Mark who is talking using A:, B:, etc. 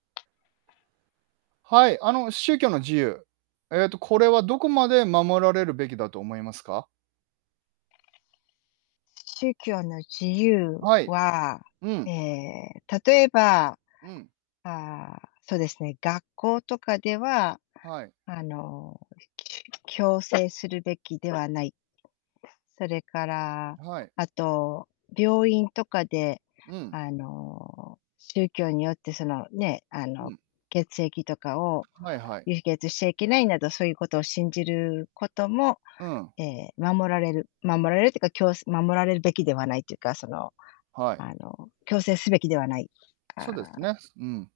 A: はい、あの宗教の自由、ええとこれはどこまで守られるべきだと思いますか？
B: 宗教の自由
A: はい。
B: は、
A: う
B: え
A: ん。
B: え、例えば。
A: うん。
B: ああそうですね、学校とかでは
A: はい。
B: あの、きゅ強制するべきではない。それから
A: はい。
B: あと、病院とかで
A: うん。
B: あの宗教によってその、ね、あ
A: う
B: の、
A: ん。
B: 血液とかを、
A: はいはい。
B: 輸血しちゃいけないなどそういうことを信じることも、
A: うん。
B: ええ守られる守られるっていうか、きょう守られるべきではないというかその、
A: はい。
B: あの強制すべきではない。あ
A: そうです
B: あ。
A: ね。すうん。